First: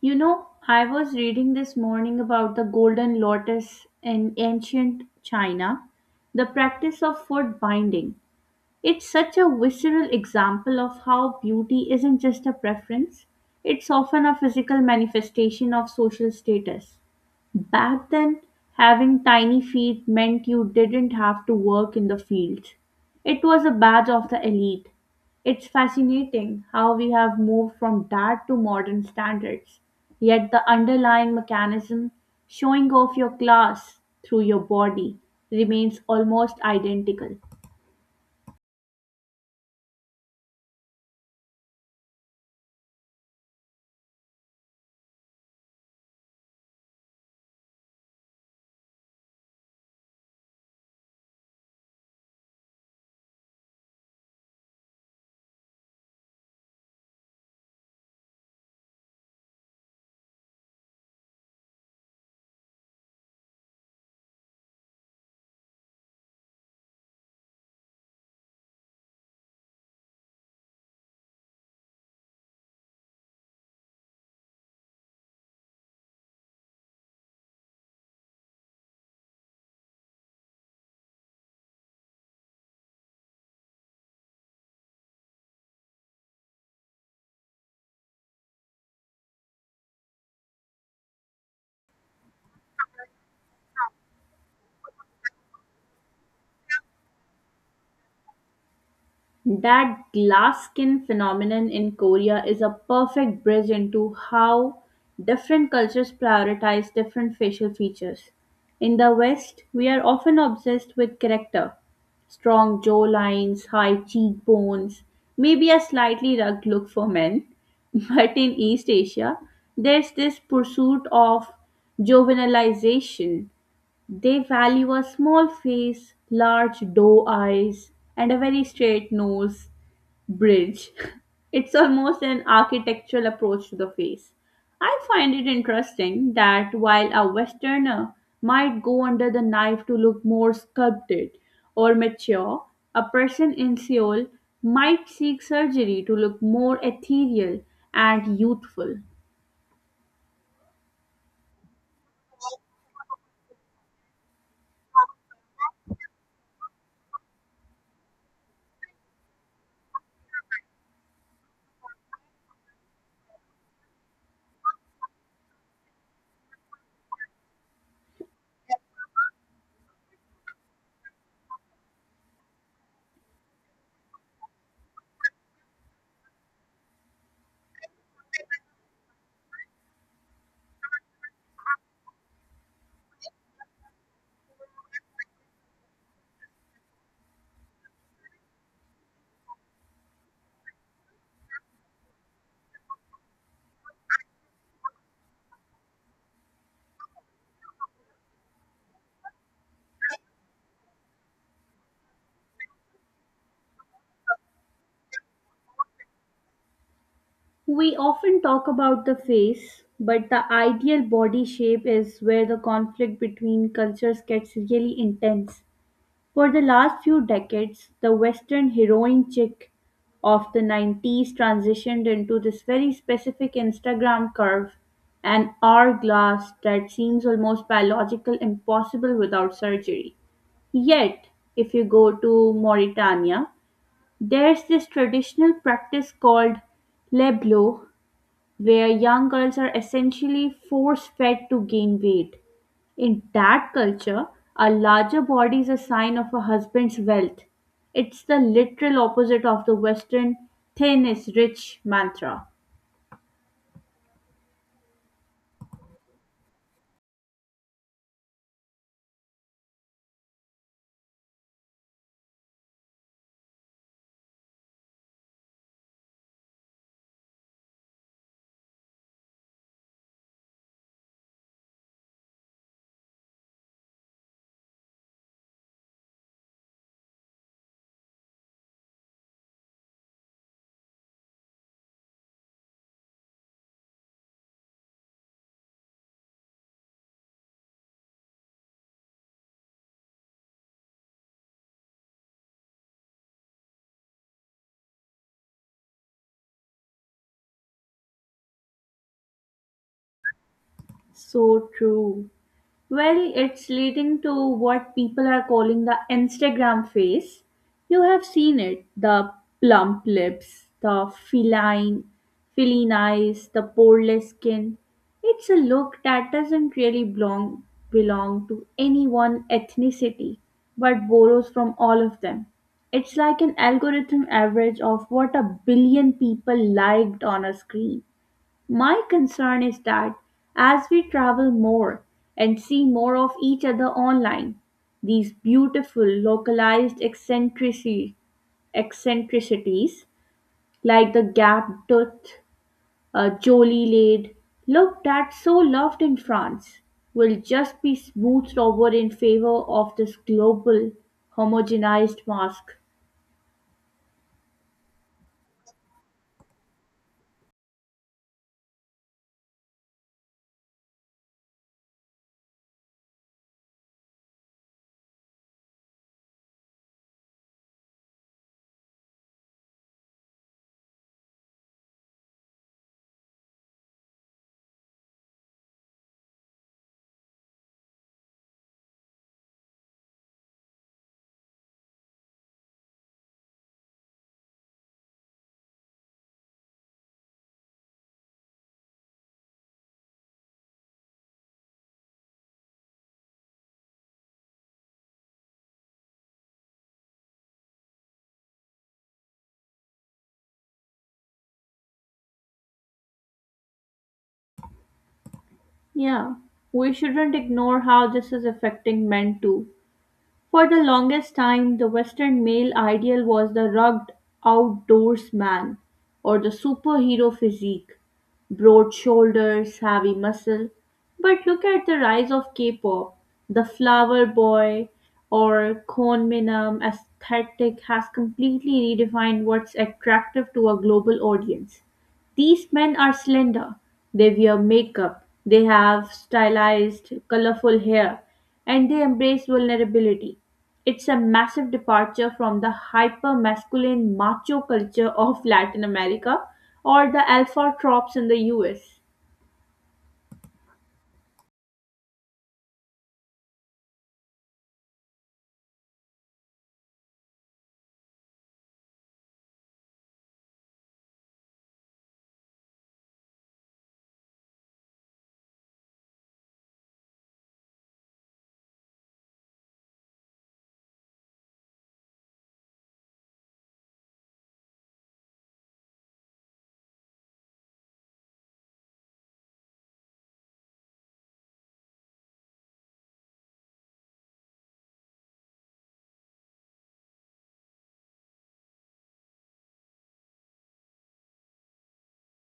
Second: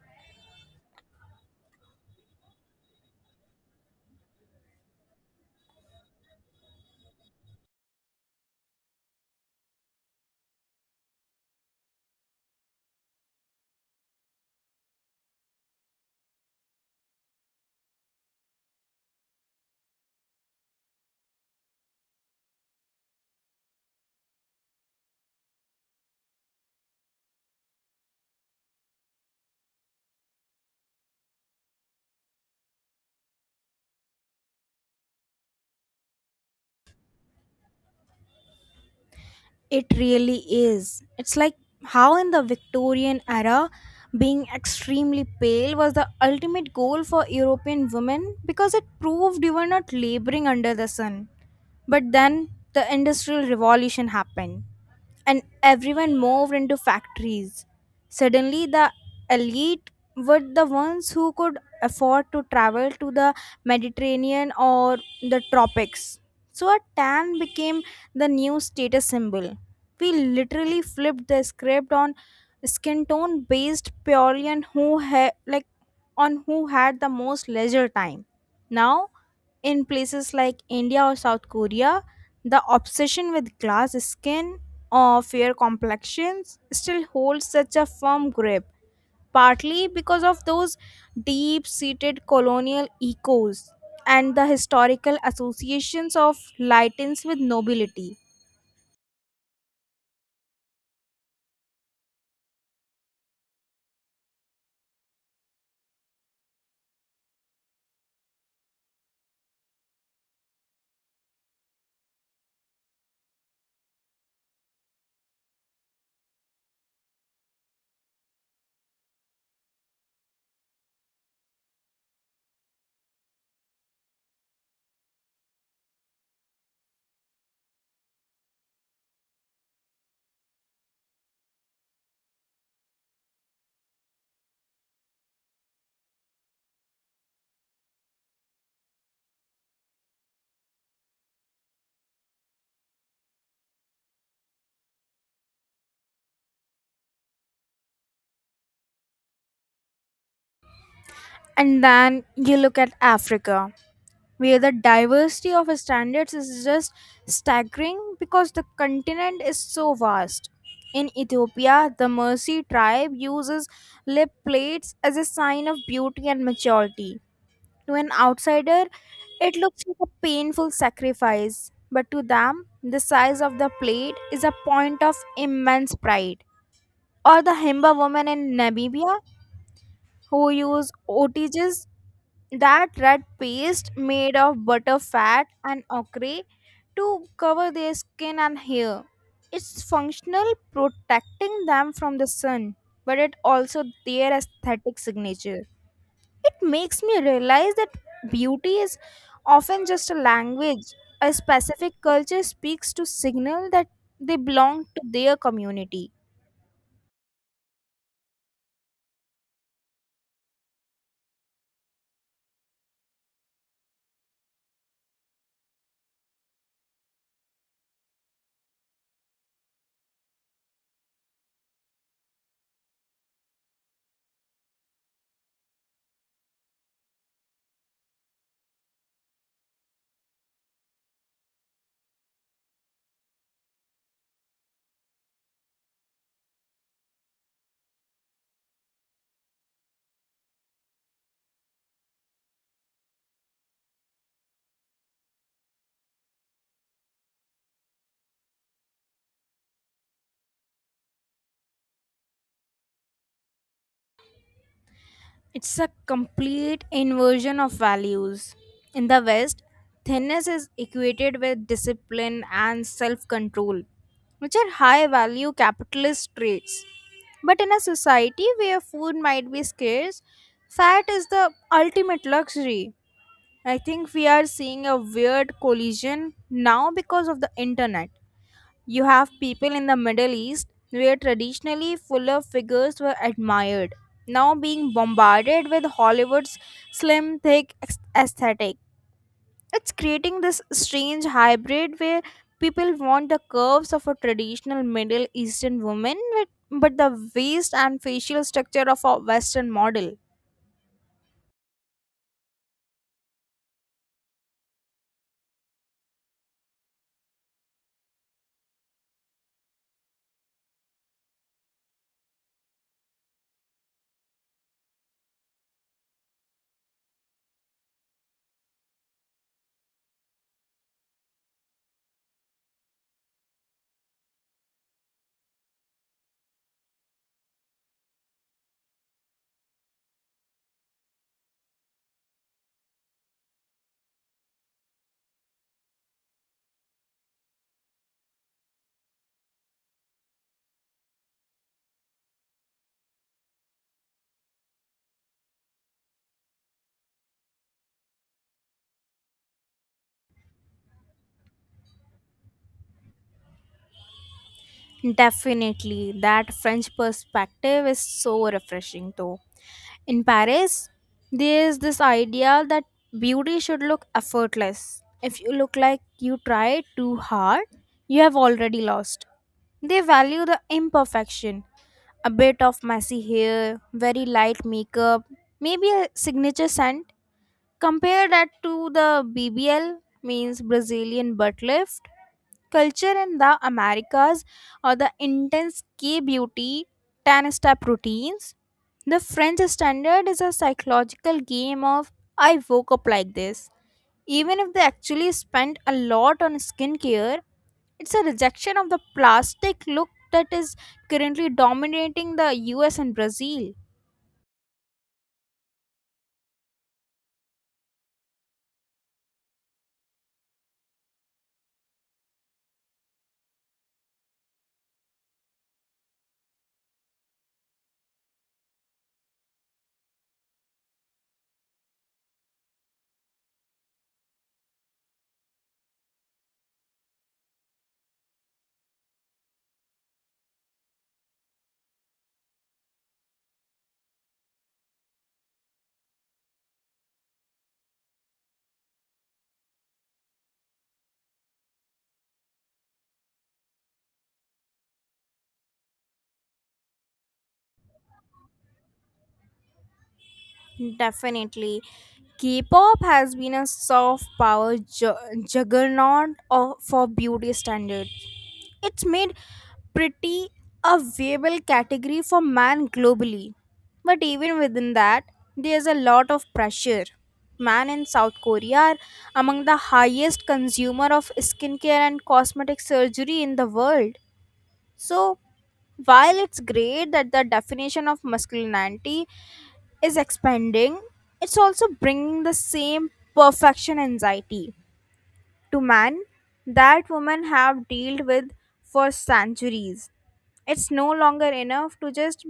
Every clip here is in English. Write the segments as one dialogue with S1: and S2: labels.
S1: You know, I was reading this morning about the golden lotus in ancient China, the practice of foot binding. It's such a visceral example of how beauty isn't just a preference, it's often a physical manifestation of social status. Back then, having tiny feet meant you didn't have to work in the fields. It was a badge of the elite. It's fascinating how we have moved from that to modern standards. Yet the underlying mechanism, showing off your class through your body, remains almost identical.
S2: It really is. It's like how in the Victorian era, being extremely pale was the ultimate goal for European women because it proved you were not laboring under the sun. But then the Industrial Revolution happened and everyone moved into factories. Suddenly, the elite were the ones who could afford to travel to the Mediterranean or the tropics. So a tan became the new status symbol. We literally flipped the script on skin tone based purely on who had the most leisure time. Now, in places like India or South Korea, the obsession with glass skin or fair complexions still holds such a firm grip, partly because of those deep seated colonial echoes and the historical associations of lightens with nobility.
S1: That glass skin phenomenon in Korea is a perfect bridge into how different cultures prioritize different facial features. In the West, we are often obsessed with character, strong jawlines, high cheekbones, maybe a slightly rugged look for men. But in East Asia, there's this pursuit of juvenilization. They value a small face, large doe eyes, and a very straight nose bridge. It's almost an architectural approach to the face. I find it interesting that while a Westerner might go under the knife to look more sculpted or mature, a person in Seoul might seek surgery to look more ethereal and youthful.
S2: And then you look at Africa, where the diversity of standards is just staggering because the continent is so vast. In Ethiopia, the Mercy tribe uses lip plates as a sign of beauty and maturity. To an outsider, it looks like a painful sacrifice, but to them, the size of the plate is a point of immense pride. Or the Himba woman in Namibia who use otages, that red paste made of butter fat and ochre, to cover their skin and hair. It's functional, protecting them from the sun, but it also their aesthetic signature. It makes me realize that beauty is often just a language a specific culture speaks to signal that they belong to their community.
S1: We often talk about the face, but the ideal body shape is where the conflict between cultures gets really intense. For the last few decades, the Western heroin chick of the 90s transitioned into this very specific Instagram curve, an hourglass that seems almost biological impossible without surgery. Yet, if you go to Mauritania, there's this traditional practice called leblo, where young girls are essentially force fed to gain weight. In that culture, a larger body is a sign of a husband's wealth. It's the literal opposite of the Western thin is rich mantra.
S2: It's a complete inversion of values. In the West, thinness is equated with discipline and self control, which are high value capitalist traits. But in a society where food might be scarce, fat is the ultimate luxury. I think we are seeing a weird collision now because of the internet. You have people in the Middle East where traditionally fuller figures were admired, now being bombarded with Hollywood's slim, thick aesthetic. It's creating this strange hybrid where people want the curves of a traditional Middle Eastern woman, with, but the waist and facial structure of a Western model.
S1: So true. Well, it's leading to what people are calling the Instagram face. You have seen it, the plump lips, the feline eyes, the poreless skin. It's a look that doesn't really belong to any one ethnicity, but borrows from all of them. It's like an algorithm average of what a billion people liked on a screen. My concern is that as we travel more and see more of each other online, these beautiful localized eccentricities like the gap tooth, Jolie lid, looked at so loved in France, will just be smoothed over in favor of this global homogenized mask.
S2: Definitely, that French perspective is so refreshing though. In Paris, there's this idea that beauty should look effortless. If you look like you tried too hard, you have already lost. They value the imperfection. A bit of messy hair, very light makeup, maybe a signature scent. Compare that to the BBL, means Brazilian butt lift, culture in the Americas or the intense K beauty 10 step routines. The French standard is a psychological game of I woke up like this. Even if they actually spend a lot on skincare, it's a rejection of the plastic look that is currently dominating the US and Brazil.
S1: Yeah, we shouldn't ignore how this is affecting men too. For the longest time, the Western male ideal was the rugged outdoorsman or the superhero physique, broad shoulders, heavy muscle. But look at the rise of K-pop. The flower boy or konminam aesthetic has completely redefined what's attractive to a global audience. These men are slender, they wear makeup, they have stylized, colorful hair, and they embrace vulnerability. It's a massive departure from the hyper masculine macho culture of Latin America or the alpha tropes in the US.
S2: Definitely. K-pop has been a soft power juggernaut for beauty standards. It's made pretty a viable category for man globally. But even within that, there's a lot of pressure. Man in South Korea are among the highest consumer of skincare and cosmetic surgery in the world. So while it's great that the definition of masculinity is expanding, it's also bringing the same perfection anxiety to man that women have dealt with for centuries. It's no longer enough to just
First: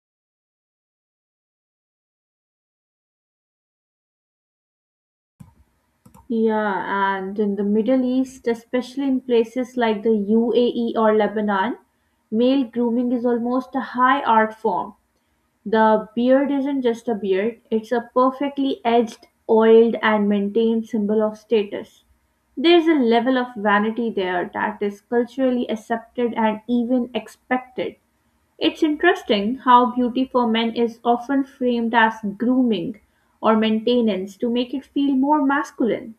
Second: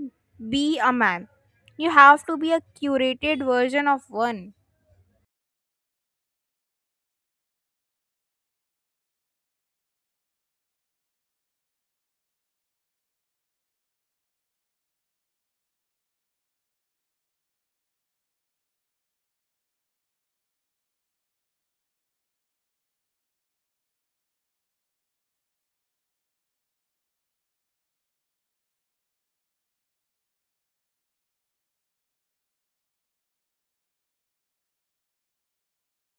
S2: be a man, you have to be a curated version of one.
S1: Yeah, and in the Middle East, especially in places like the UAE or Lebanon, male grooming is almost a high art form. The beard isn't just a beard, it's a perfectly edged, oiled, and maintained symbol of status. There's a level of vanity there that is culturally accepted and even expected. It's interesting how beauty for men is often framed as grooming or maintenance to make it feel more masculine.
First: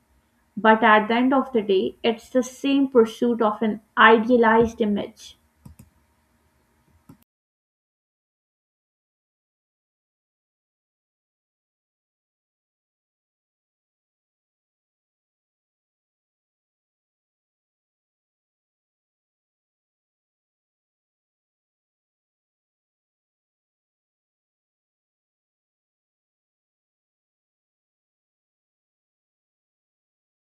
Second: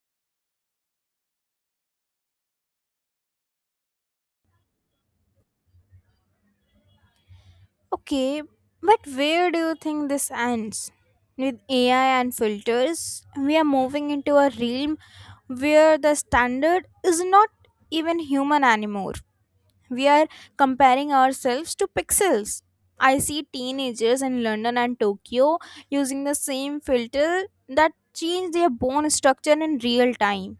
S1: But at the end of the day, it's the same pursuit of an idealized image.
S2: Okay, but where do you think this ends? With AI and filters, we are moving into a realm where the standard is not even human anymore. We are comparing ourselves to pixels. I see teenagers in London and Tokyo using the same filter that change their bone structure in real time.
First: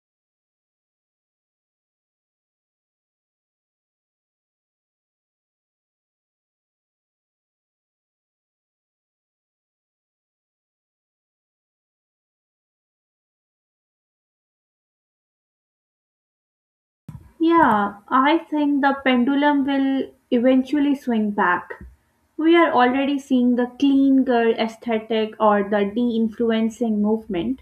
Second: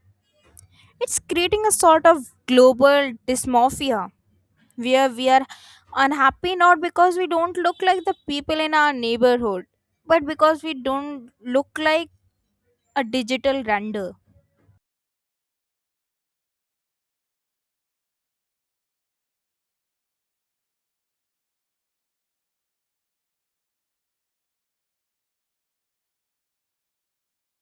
S2: It's creating a sort of global dysmorphia where we are unhappy not because we don't look like the people in our neighborhood but because we don't look like a digital render.
S1: Yeah, I think the pendulum will eventually swing back. We are already seeing the clean girl aesthetic or the de influencing movement,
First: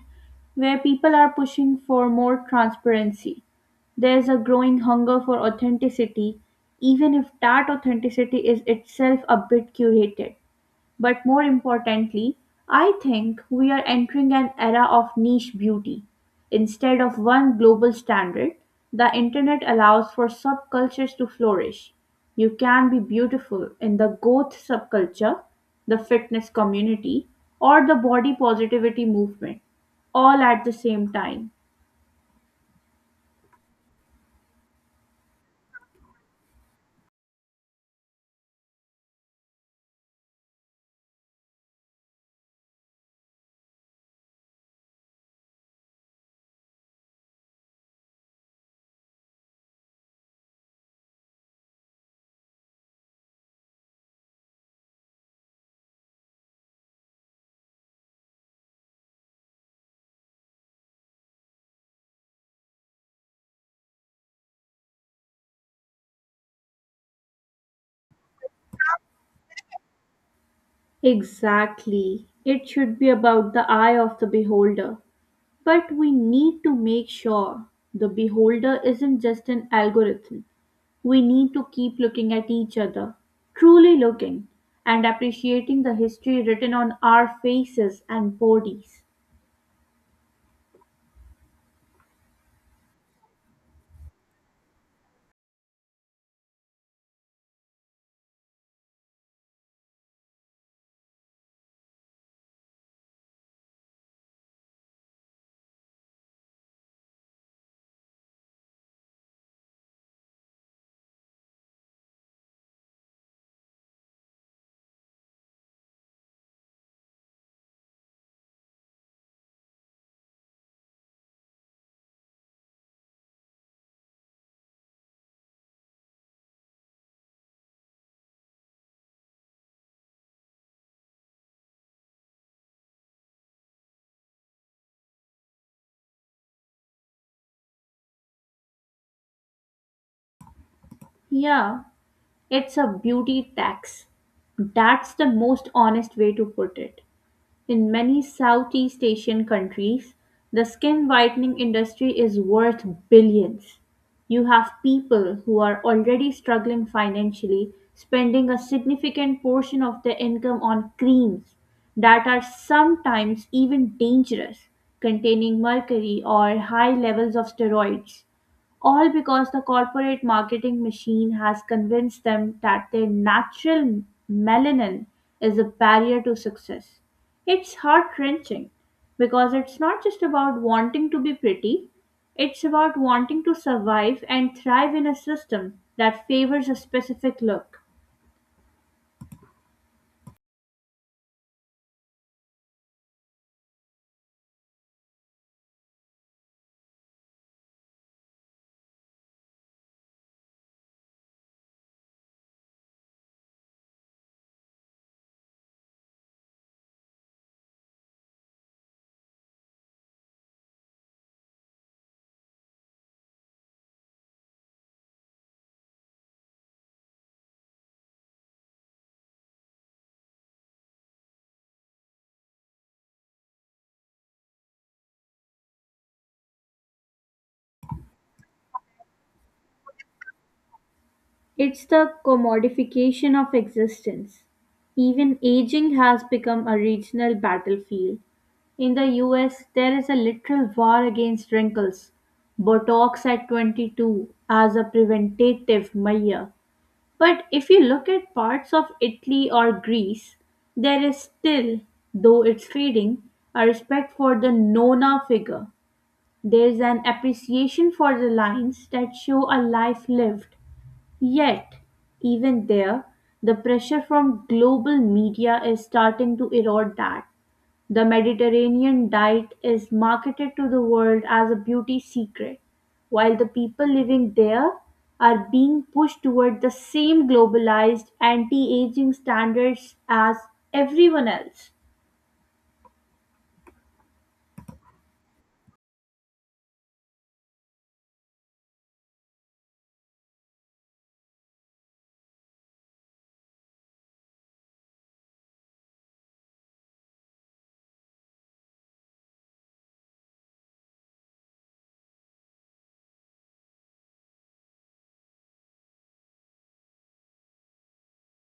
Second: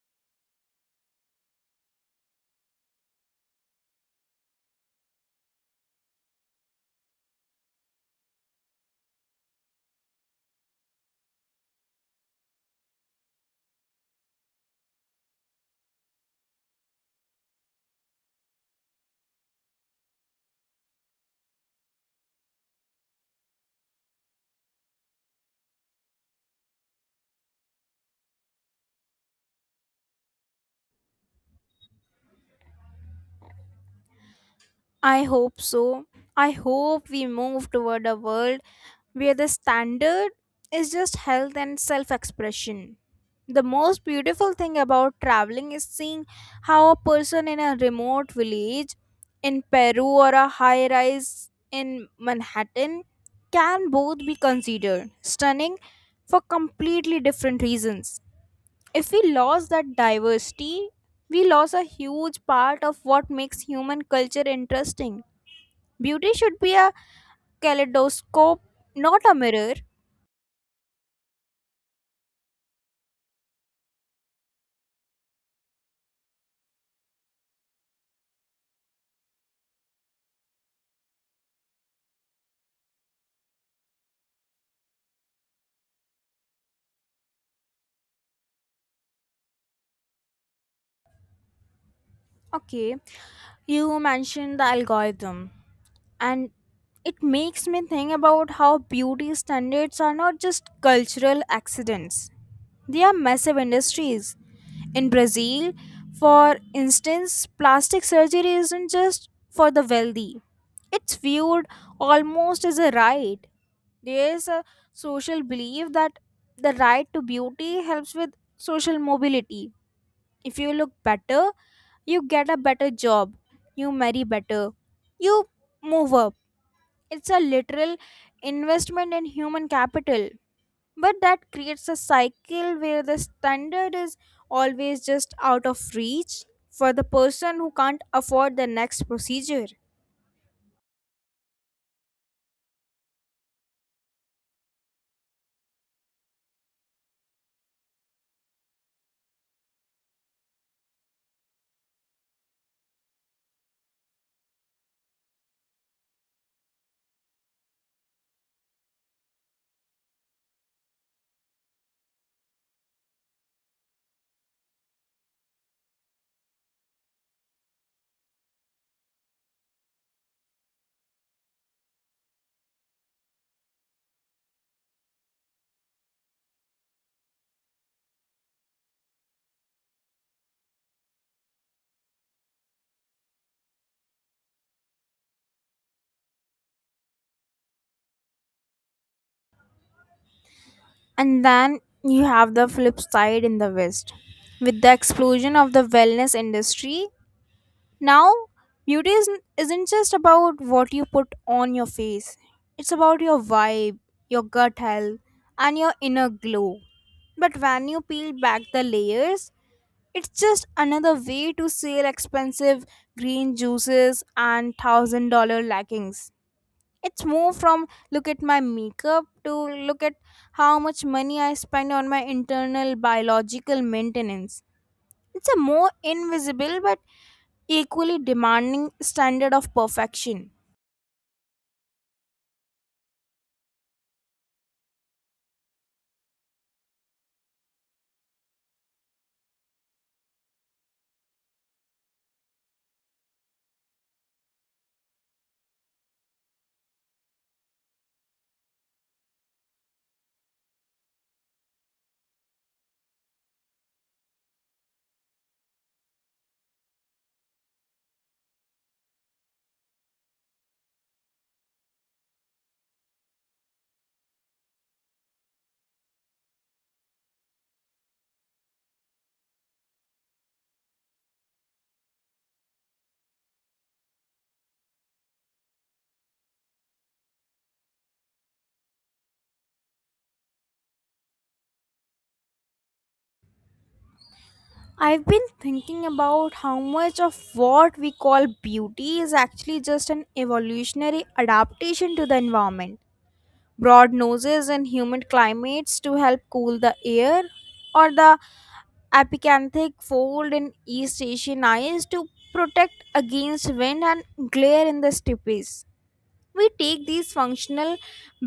S1: where people are pushing for more transparency. There's a growing hunger for authenticity, even if that authenticity is itself a bit curated. But more importantly, I think we are entering an era of niche beauty. Instead of one global standard, the internet allows for subcultures to flourish. You can be beautiful in the goth subculture, the fitness community, or the body positivity movement, all at the same time.
S2: I hope so. I hope we move toward a world where the standard is just health and self expression. The most beautiful thing about traveling is seeing how a person in a remote village in Peru or a high rise in Manhattan can both be considered stunning for completely different reasons. If we lost that diversity, we lost a huge part of what makes human culture interesting. Beauty should be a kaleidoscope, not a mirror.
S1: Exactly. It should be about the eye of the beholder. But we need to make sure the beholder isn't just an algorithm. We need to keep looking at each other, truly looking, and appreciating the history written on our faces and bodies.
S2: Okay, you mentioned the algorithm and it makes me think about how beauty standards are not just cultural accidents, they are massive industries. In Brazil, for instance, plastic surgery isn't just for the wealthy, it's viewed almost as a right. There's a social belief that the right to beauty helps with social mobility. If you look better, you get a better job, you marry better, you move up. It's a literal investment in human capital. But that creates a cycle where the standard is always just out of reach for the person who can't afford the next procedure.
S1: Yeah, it's a beauty tax. That's the most honest way to put it. In many Southeast Asian countries, the skin whitening industry is worth billions. You have people who are already struggling financially spending a significant portion of their income on creams that are sometimes even dangerous, containing mercury or high levels of steroids, all because the corporate marketing machine has convinced them that their natural melanin is a barrier to success. It's heart wrenching because it's not just about wanting to be pretty, it's about wanting to survive and thrive in a system that favors a specific look.
S2: And then you have the flip side in the West. With the explosion of the wellness industry, now beauty isn't just about what you put on your face, it's about your vibe, your gut health, and your inner glow. But when you peel back the layers, it's just another way to sell expensive green juices and $1,000 leggings. It's more from look at my makeup to look at how much money I spend on my internal biological maintenance. It's a more invisible but equally demanding standard of perfection.
S1: It's the commodification of existence. Even aging has become a regional battlefield. In the US, there is a literal war against wrinkles. Botox at 22 as a preventative measure. But if you look at parts of Italy or Greece, there is still, though it's fading, a respect for the Nona figure. There's an appreciation for the lines that show a life lived. Yet, even there, the pressure from global media is starting to erode that. The Mediterranean diet is marketed to the world as a beauty secret, while the people living there are being pushed toward the same globalized anti-aging standards as everyone else.
S2: I've been thinking about how much of what we call beauty is actually just an evolutionary adaptation to the environment, broad noses in humid climates to help cool the air, or the epicanthic fold in East Asian eyes to protect against wind and glare in the steppes. We take these functional,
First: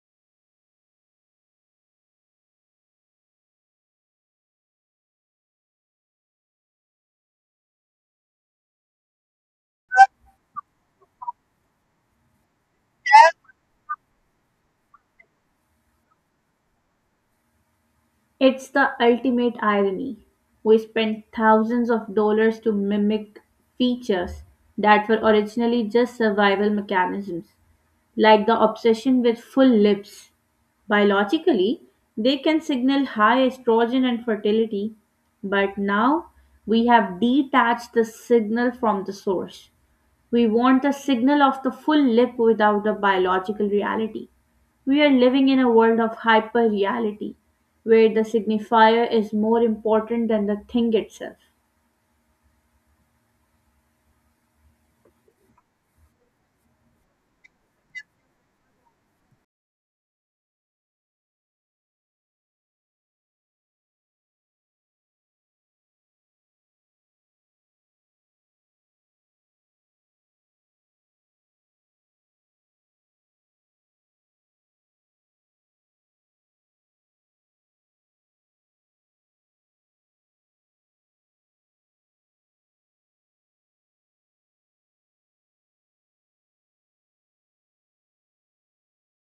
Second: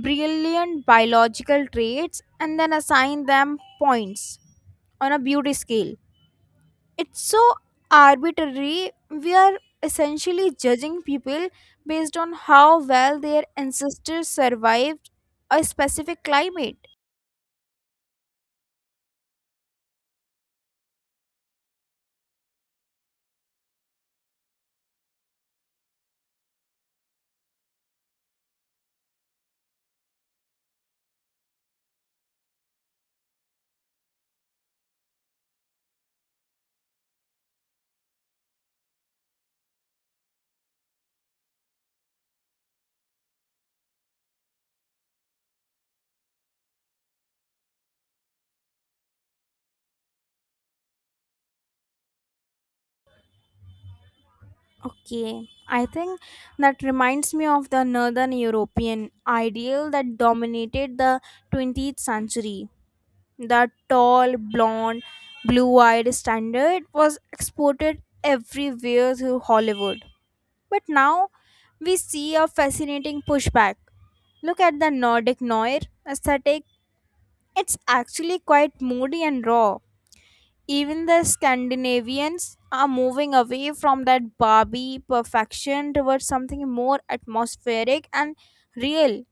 S2: brilliant biological traits and then assign them points on a beauty scale. It's so arbitrary, we are essentially judging people based on how well their ancestors survived a specific climate.
S1: It's the ultimate irony. We spend thousands of dollars to mimic features that were originally just survival mechanisms, like the obsession with full lips. Biologically, they can signal high estrogen and fertility, but now we have detached the signal from the source. We want the signal of the full lip without the biological reality. We are living in a world of hyper reality, where the signifier is more important than the thing itself.
S2: Okay, I think that reminds me of the Northern European ideal that dominated the 20th century. The tall, blonde, blue eyed standard was exported everywhere through Hollywood. But now we see a fascinating pushback. Look at the Nordic noir aesthetic, it's actually quite moody and raw. Even the Scandinavians are moving away from that Barbie perfection towards something more atmospheric and real.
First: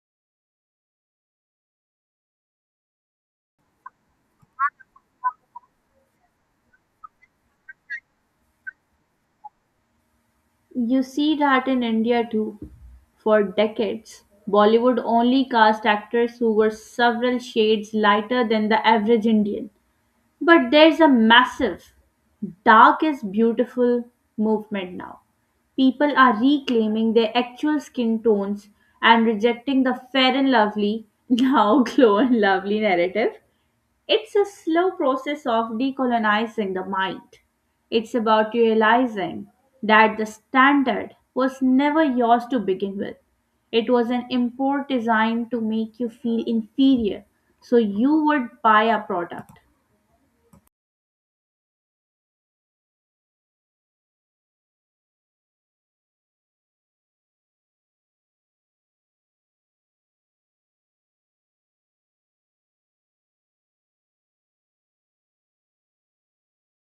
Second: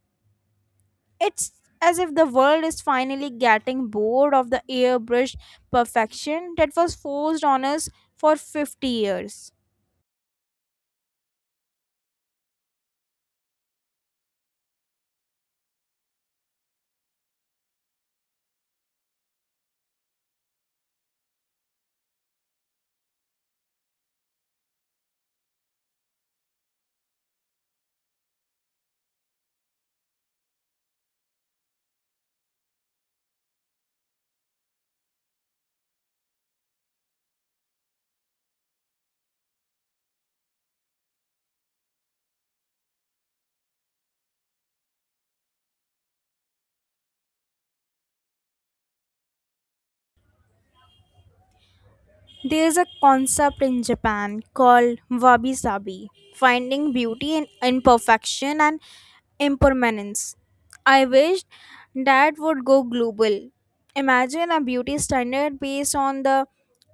S2: It's as if the world is finally getting bored of the airbrushed perfection that was forced on us for 50 years.
S1: You see that in India too. For decades, Bollywood only cast actors who were several shades lighter than the average Indian. But there's a massive dark is beautiful movement now. People are reclaiming their actual skin tones and rejecting the fair and lovely, now glow and lovely narrative. It's a slow process of decolonizing the mind. It's about realizing that the standard was never yours to begin with. It was an import designed to make you feel inferior so you would buy a product.
S2: There's a concept in Japan called wabi sabi, finding beauty in imperfection and impermanence. I wish that would go global. Imagine a beauty standard based on the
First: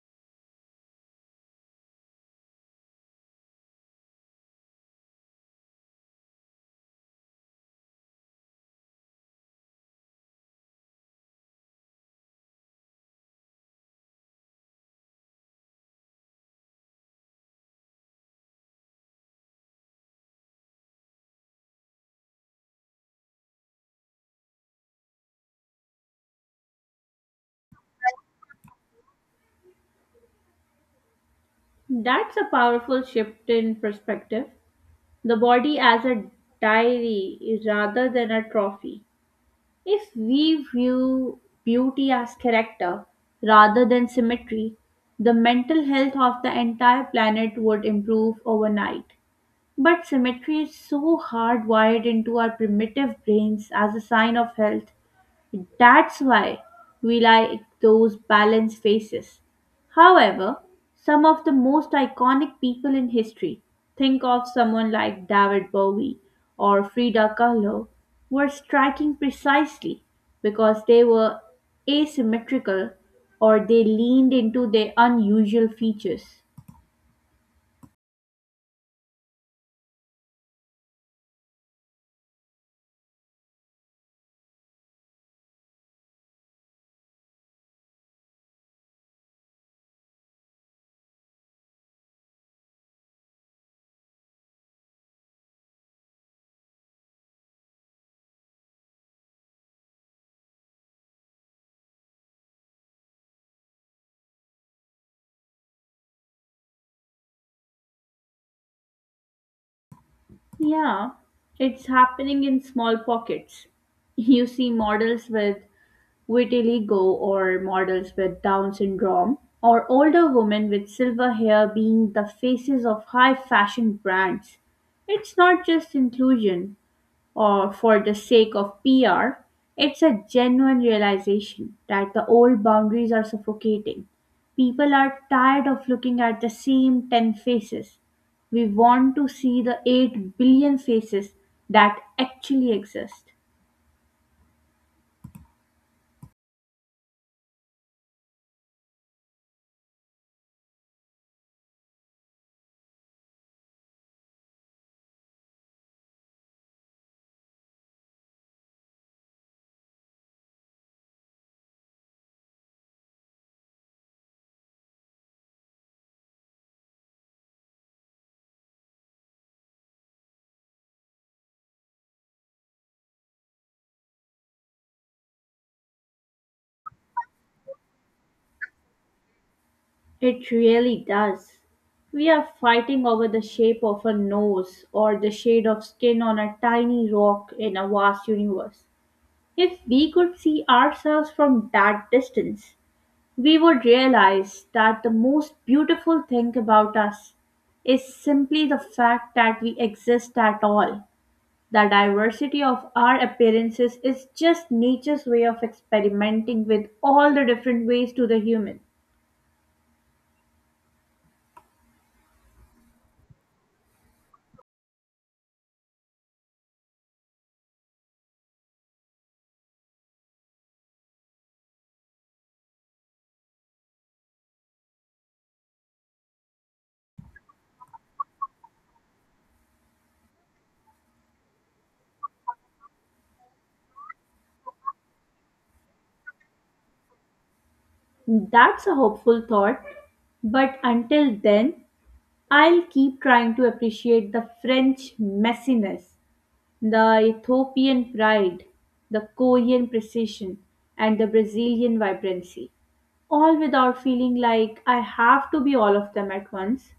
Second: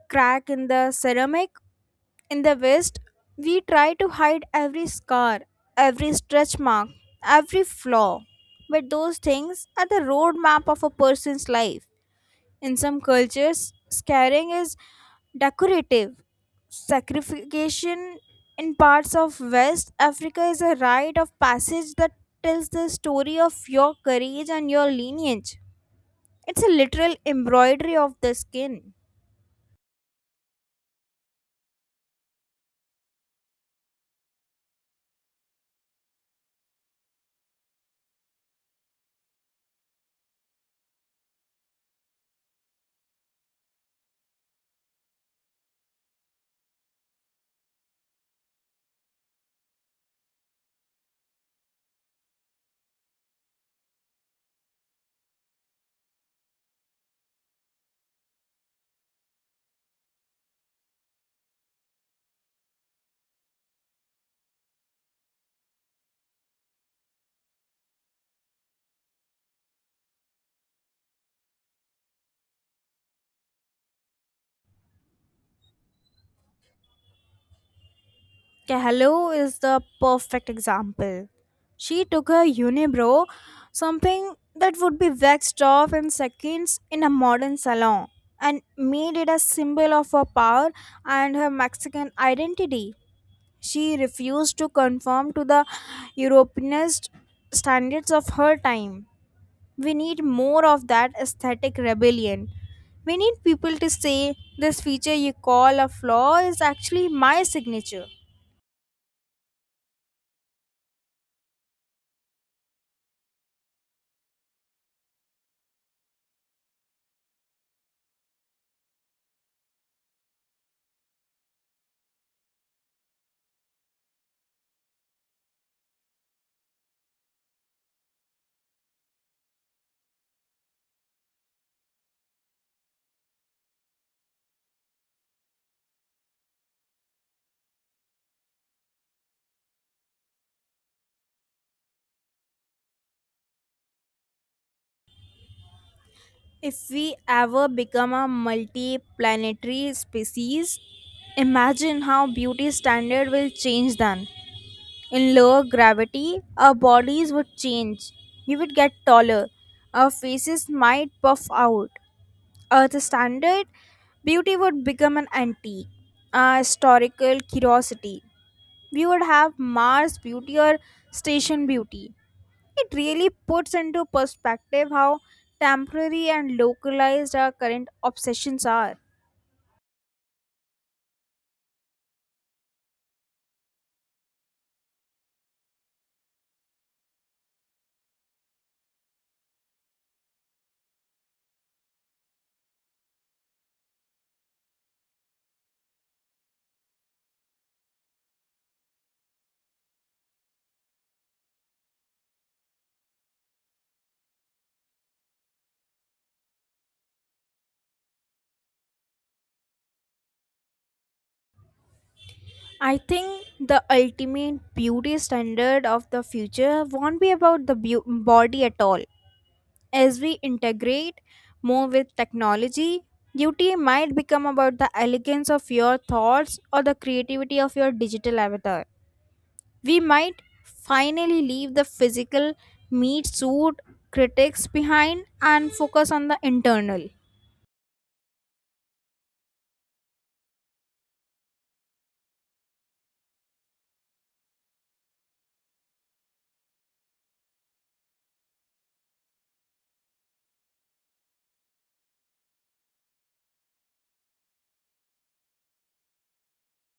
S2: crack in the ceramic. In the West, we try to hide every scar, every stretch mark, every flaw. But those things are the roadmap of a person's life. In some cultures, scarring is decorative. Sacrification in parts of West Africa is a rite of passage that tells the story of your courage and your lineage. It's a literal embroidery of the skin.
S1: That's a powerful shift in perspective. The body as a diary rather than a trophy. If we view beauty as character rather than symmetry, the mental health of the entire planet would improve overnight. But symmetry is so hardwired into our primitive brains as a sign of health, that's why we like those balanced faces. However, some of the most iconic people in history, think of someone like David Bowie or Frida Kahlo, were striking precisely because they were asymmetrical or they leaned into their unusual features.
S2: Hello is the perfect example. She took her unibrow, something that would be waxed off in seconds in a modern salon, and made it a symbol of her power and her Mexican identity. She refused to conform to the Europeanist standards of her time. We need more of that aesthetic rebellion. We need people to say this feature you call a flaw is actually my signature.
S1: Yeah, it's happening in small pockets. You see models with vitiligo or models with Down syndrome, or older women with silver hair being the faces of high fashion brands. It's not just inclusion or for the sake of PR, it's a genuine realization that the old boundaries are suffocating. People are tired of looking at the same 10 faces. We want to see the 8 billion faces that actually exist.
S2: If we ever become a multi-planetary species, imagine how beauty standard will change then. In lower gravity, our bodies would change. We would get taller. Our faces might puff out. Earth standard, beauty would become an antique, a historical curiosity. We would have Mars beauty or station beauty. It really puts into perspective how temporary and localized our current obsessions are.
S1: It really does. We are fighting over the shape of a nose or the shade of skin on a tiny rock in a vast universe. If we could see ourselves from that distance, we would realize that the most beautiful thing about us is simply the fact that we exist at all. The diversity of our appearances is just nature's way of experimenting with all the different ways to the human.
S2: I think the ultimate beauty standard of the future won't be about the body at all. As we integrate more with technology, beauty might become about the elegance of your thoughts or the creativity of your digital avatar. We might finally leave the physical meat suit critics behind and focus on the internal.
S1: That's a hopeful thought, but until then, I'll keep trying to appreciate the French messiness, the Ethiopian pride, the Korean precision, and the Brazilian vibrancy, all without feeling like I have to be all of them at once.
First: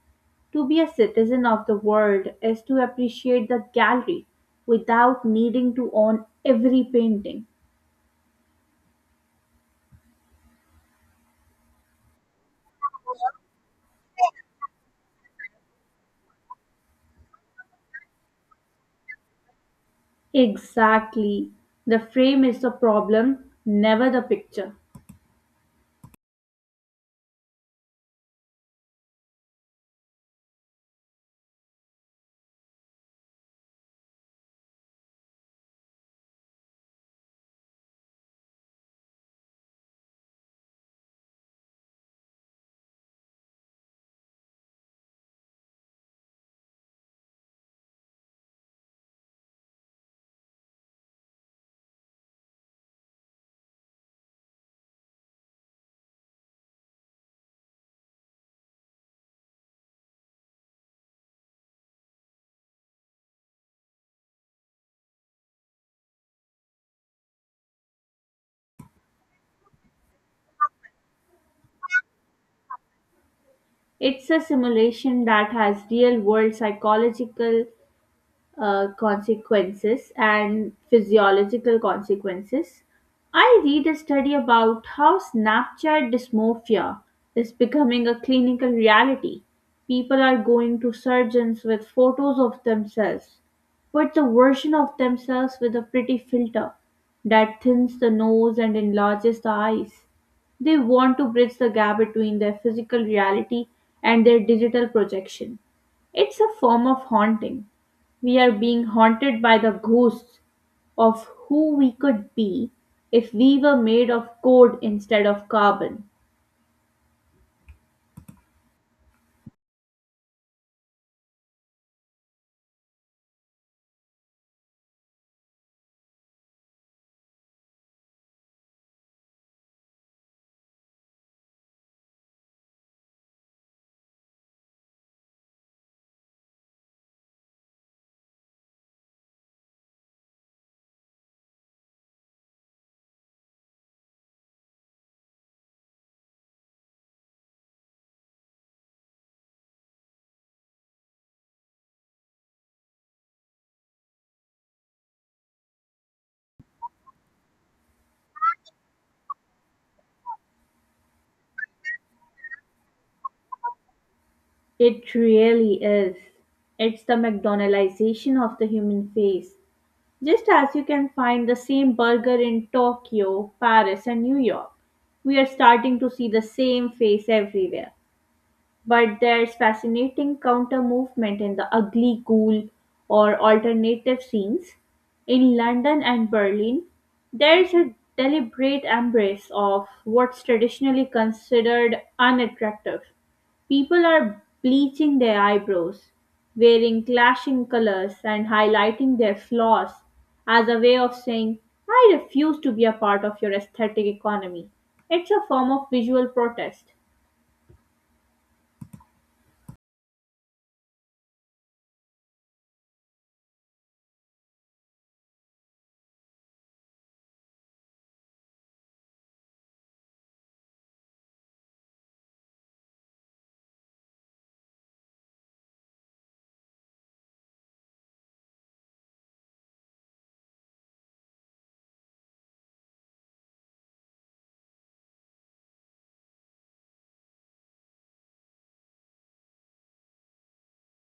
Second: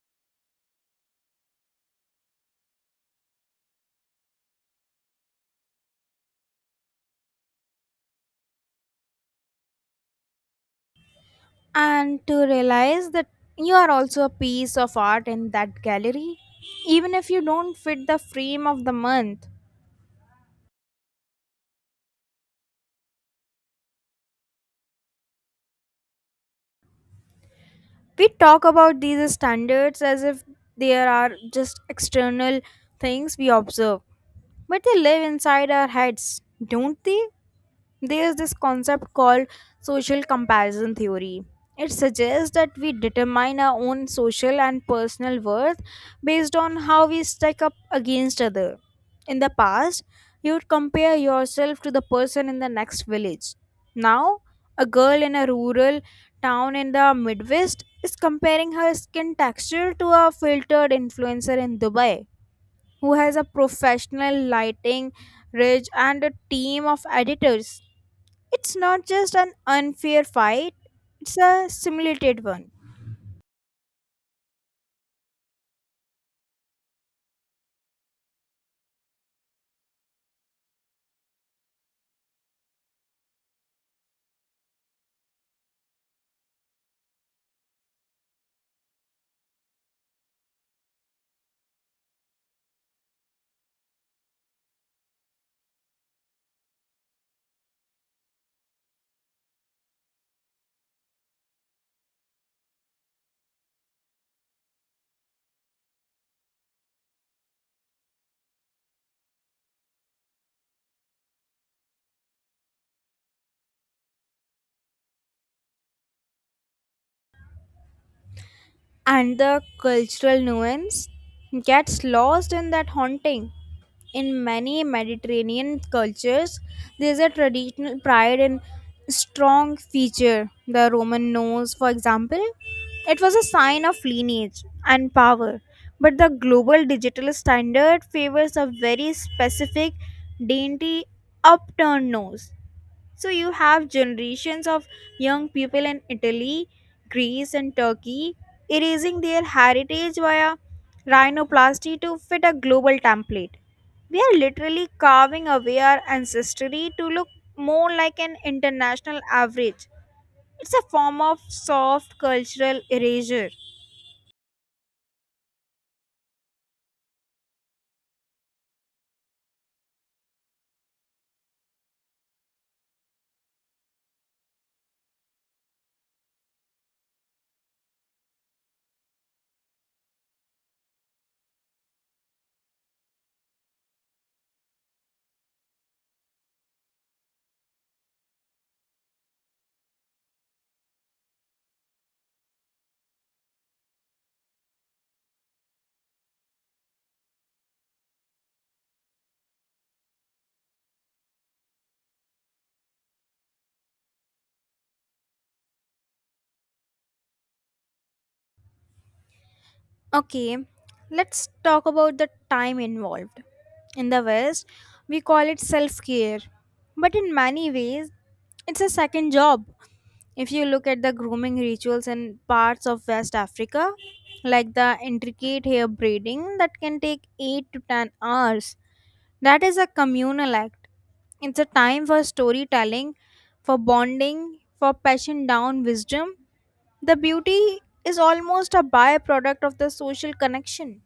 S1: To be a citizen of the world is to appreciate the gallery without needing to own every painting.
S2: And to realize that you are also a piece of art in that gallery, even if you don't fit the frame of the month.
S1: Exactly. The frame is the problem, never the picture.
S2: We talk about these standards as if there are just external things we observe, but they live inside our heads, don't they? There's this concept called social comparison theory. It suggests that we determine our own social and personal worth based on how we stack up against other. In the past, you would compare yourself to the person in the next village. Now, a girl in a rural town in the Midwest is comparing her skin texture to a filtered influencer in Dubai who has a professional lighting ridge and a team of editors. It's not just an unfair fight, it's a simulated one.
S1: It's a simulation that has real world psychological consequences and physiological consequences. I read a study about how Snapchat dysmorphia is becoming a clinical reality. People are going to surgeons with photos of themselves, but the version of themselves with a pretty filter that thins the nose and enlarges the eyes. They want to bridge the gap between their physical reality and their digital projection. It's a form of haunting, we are being haunted by the ghosts of who we could be if we were made of code instead of carbon.
S2: And the cultural nuance gets lost in that haunting. In many Mediterranean cultures, there's a traditional pride in strong feature. The Roman nose, for example, it was a sign of lineage and power. But the global digital standard favors a very specific, dainty, upturned nose. So you have generations of young people in Italy, Greece, and Turkey erasing their heritage via rhinoplasty to fit a global template. We are literally carving away our ancestry to look more like an international average. It's a form of soft cultural erasure.
S1: It really is. It's the McDonaldization of the human face. Just as you can find the same burger in Tokyo, Paris, and New York, we are starting to see the same face everywhere. But there's fascinating counter movement in the ugly ghoul or alternative scenes. In London and Berlin, there's a deliberate embrace of what's traditionally considered unattractive. People are bleaching their eyebrows, wearing clashing colors, and highlighting their flaws as a way of saying, I refuse to be a part of your aesthetic economy. It's a form of visual protest.
S2: Okay, let's talk about the time involved. In the West, we call it self care, but in many ways, it's a second job. If you look at the grooming rituals in parts of West Africa, like the intricate hair braiding that can take 8 to 10 hours, that is a communal act. It's a time for storytelling, for bonding, for passion down wisdom. The beauty is almost a byproduct of the social connection.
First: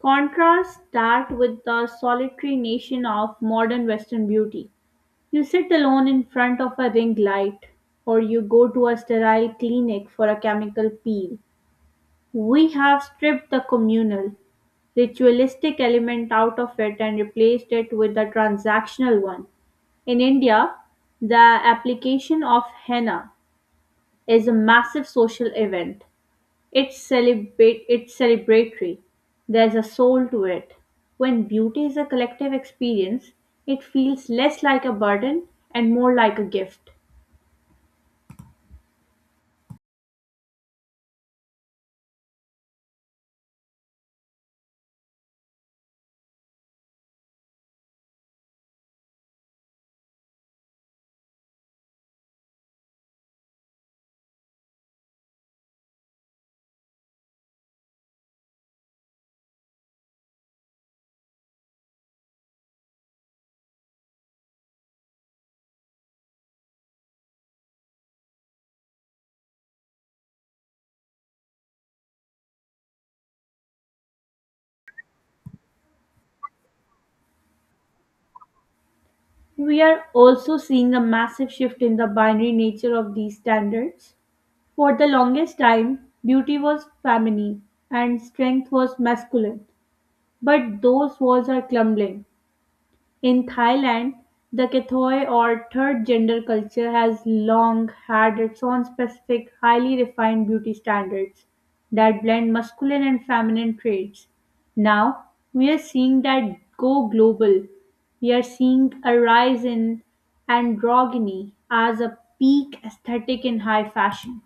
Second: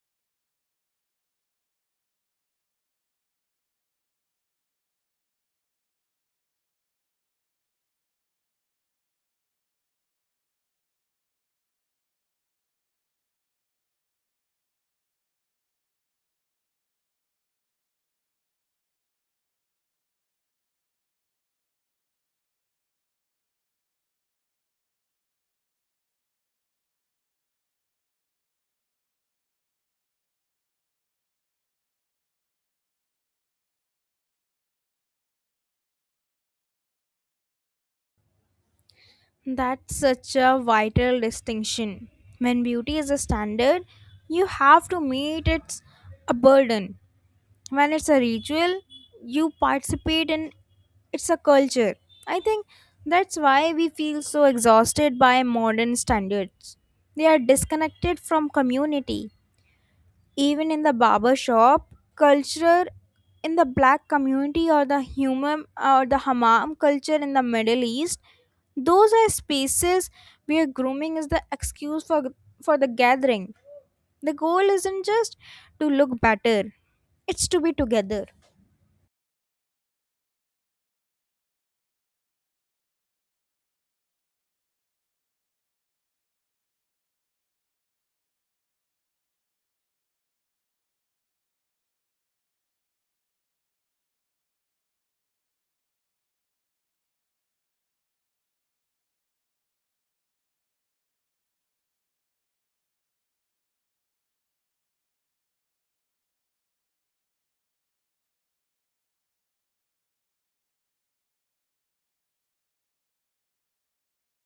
S1: Contrast that with the solitary nation of modern Western beauty. You sit alone in front of a ring light, or you go to a sterile clinic for a chemical peel. We have stripped the communal, ritualistic element out of it and replaced it with a transactional one. In India, the application of henna is a massive social event, it's celebrate it's celebratory. There's a soul to it. When beauty is a collective experience, it feels less like a burden and more like a gift.
S2: That's such a vital distinction. When beauty is a standard, you have to meet its a burden. When it's a ritual you participate in, it's a culture. I think that's why we feel so exhausted by modern standards. They are disconnected from community. Even in the barber shop culture in the black community, or the human or the hammam culture in the Middle East, those are spaces where grooming is the excuse for the gathering. The goal isn't just to look better, it's to be together.
S1: We are also seeing a massive shift in the binary nature of these standards. For the longest time, beauty was feminine and strength was masculine, but those walls are crumbling. In Thailand, the Kathoi or third gender culture has long had its own specific, highly refined beauty standards that blend masculine and feminine traits. Now, we are seeing that go global. We are seeing a rise in androgyny as a peak aesthetic in high fashion.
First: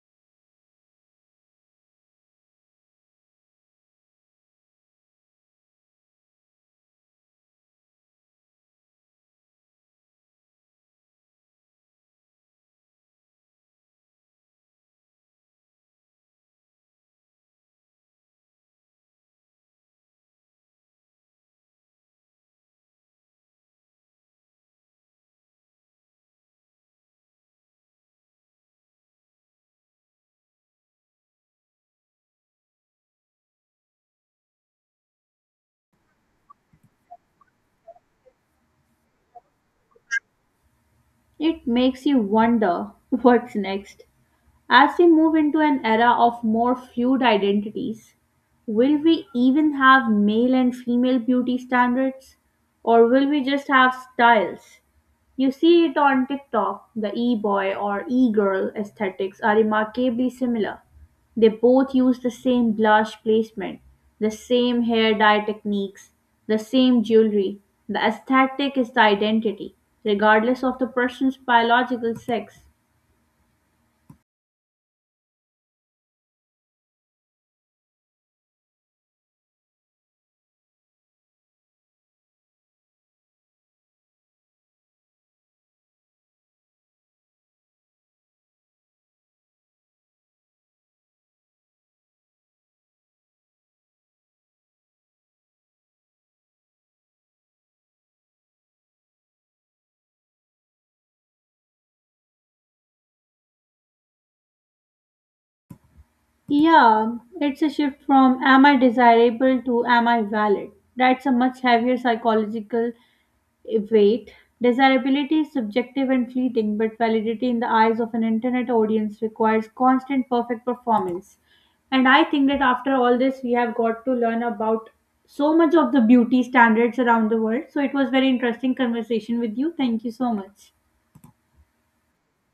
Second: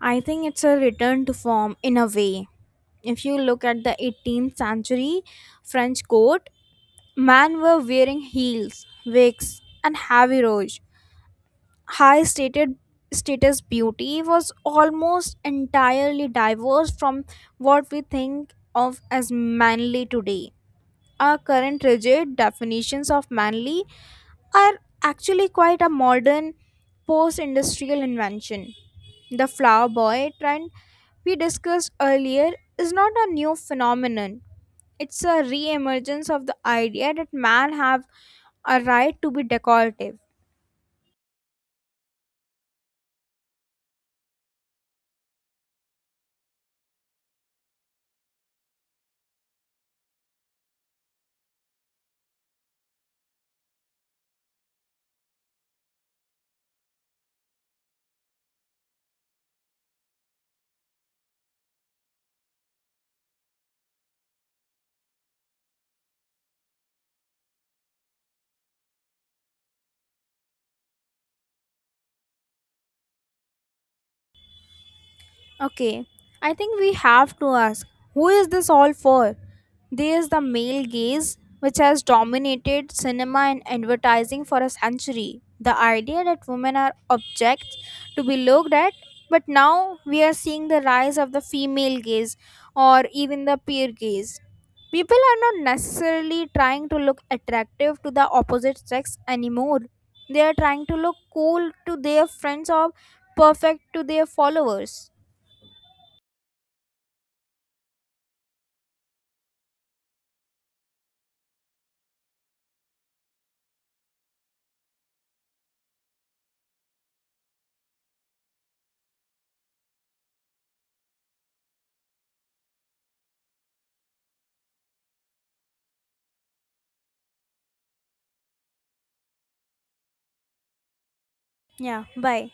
S2: I think it's a return to form in a way. If you look at the 18th century French court, men were wearing heels, wigs, and heavy rouge. High stated status beauty was almost entirely divorced from what we think of as manly today. Our current rigid definitions of manly are actually quite a modern post industrial invention. The flower boy trend we discussed earlier is not a new phenomenon. It's a re-emergence of the idea that man have a right to be decorative.
S1: It makes you wonder what's next. As we move into an era of more fluid identities, will we even have male and female beauty standards? Or will we just have styles? You see it on TikTok, the e boy or e girl aesthetics are remarkably similar. They both use the same blush placement, the same hair dye techniques, the same jewelry. The aesthetic is the identity, regardless of the person's biological sex.
S2: Okay, I think we have to ask, who is this all for? There is the male gaze, which has dominated cinema and advertising for a century. The idea that women are objects to be looked at, but now we are seeing the rise of the female gaze or even the peer gaze. People are not necessarily trying to look attractive to the opposite sex anymore. They are trying to look cool to their friends or perfect to their followers.
S1: Yeah, it's a shift from am I desirable to am I valid. That's a much heavier psychological weight. Desirability is subjective and fleeting, but validity in the eyes of an internet audience requires constant perfect performance. And I think that after all this, we have got to learn about so much of the beauty standards around the world. So it was very interesting conversation with you. Thank you so much.
S2: Yeah, bye.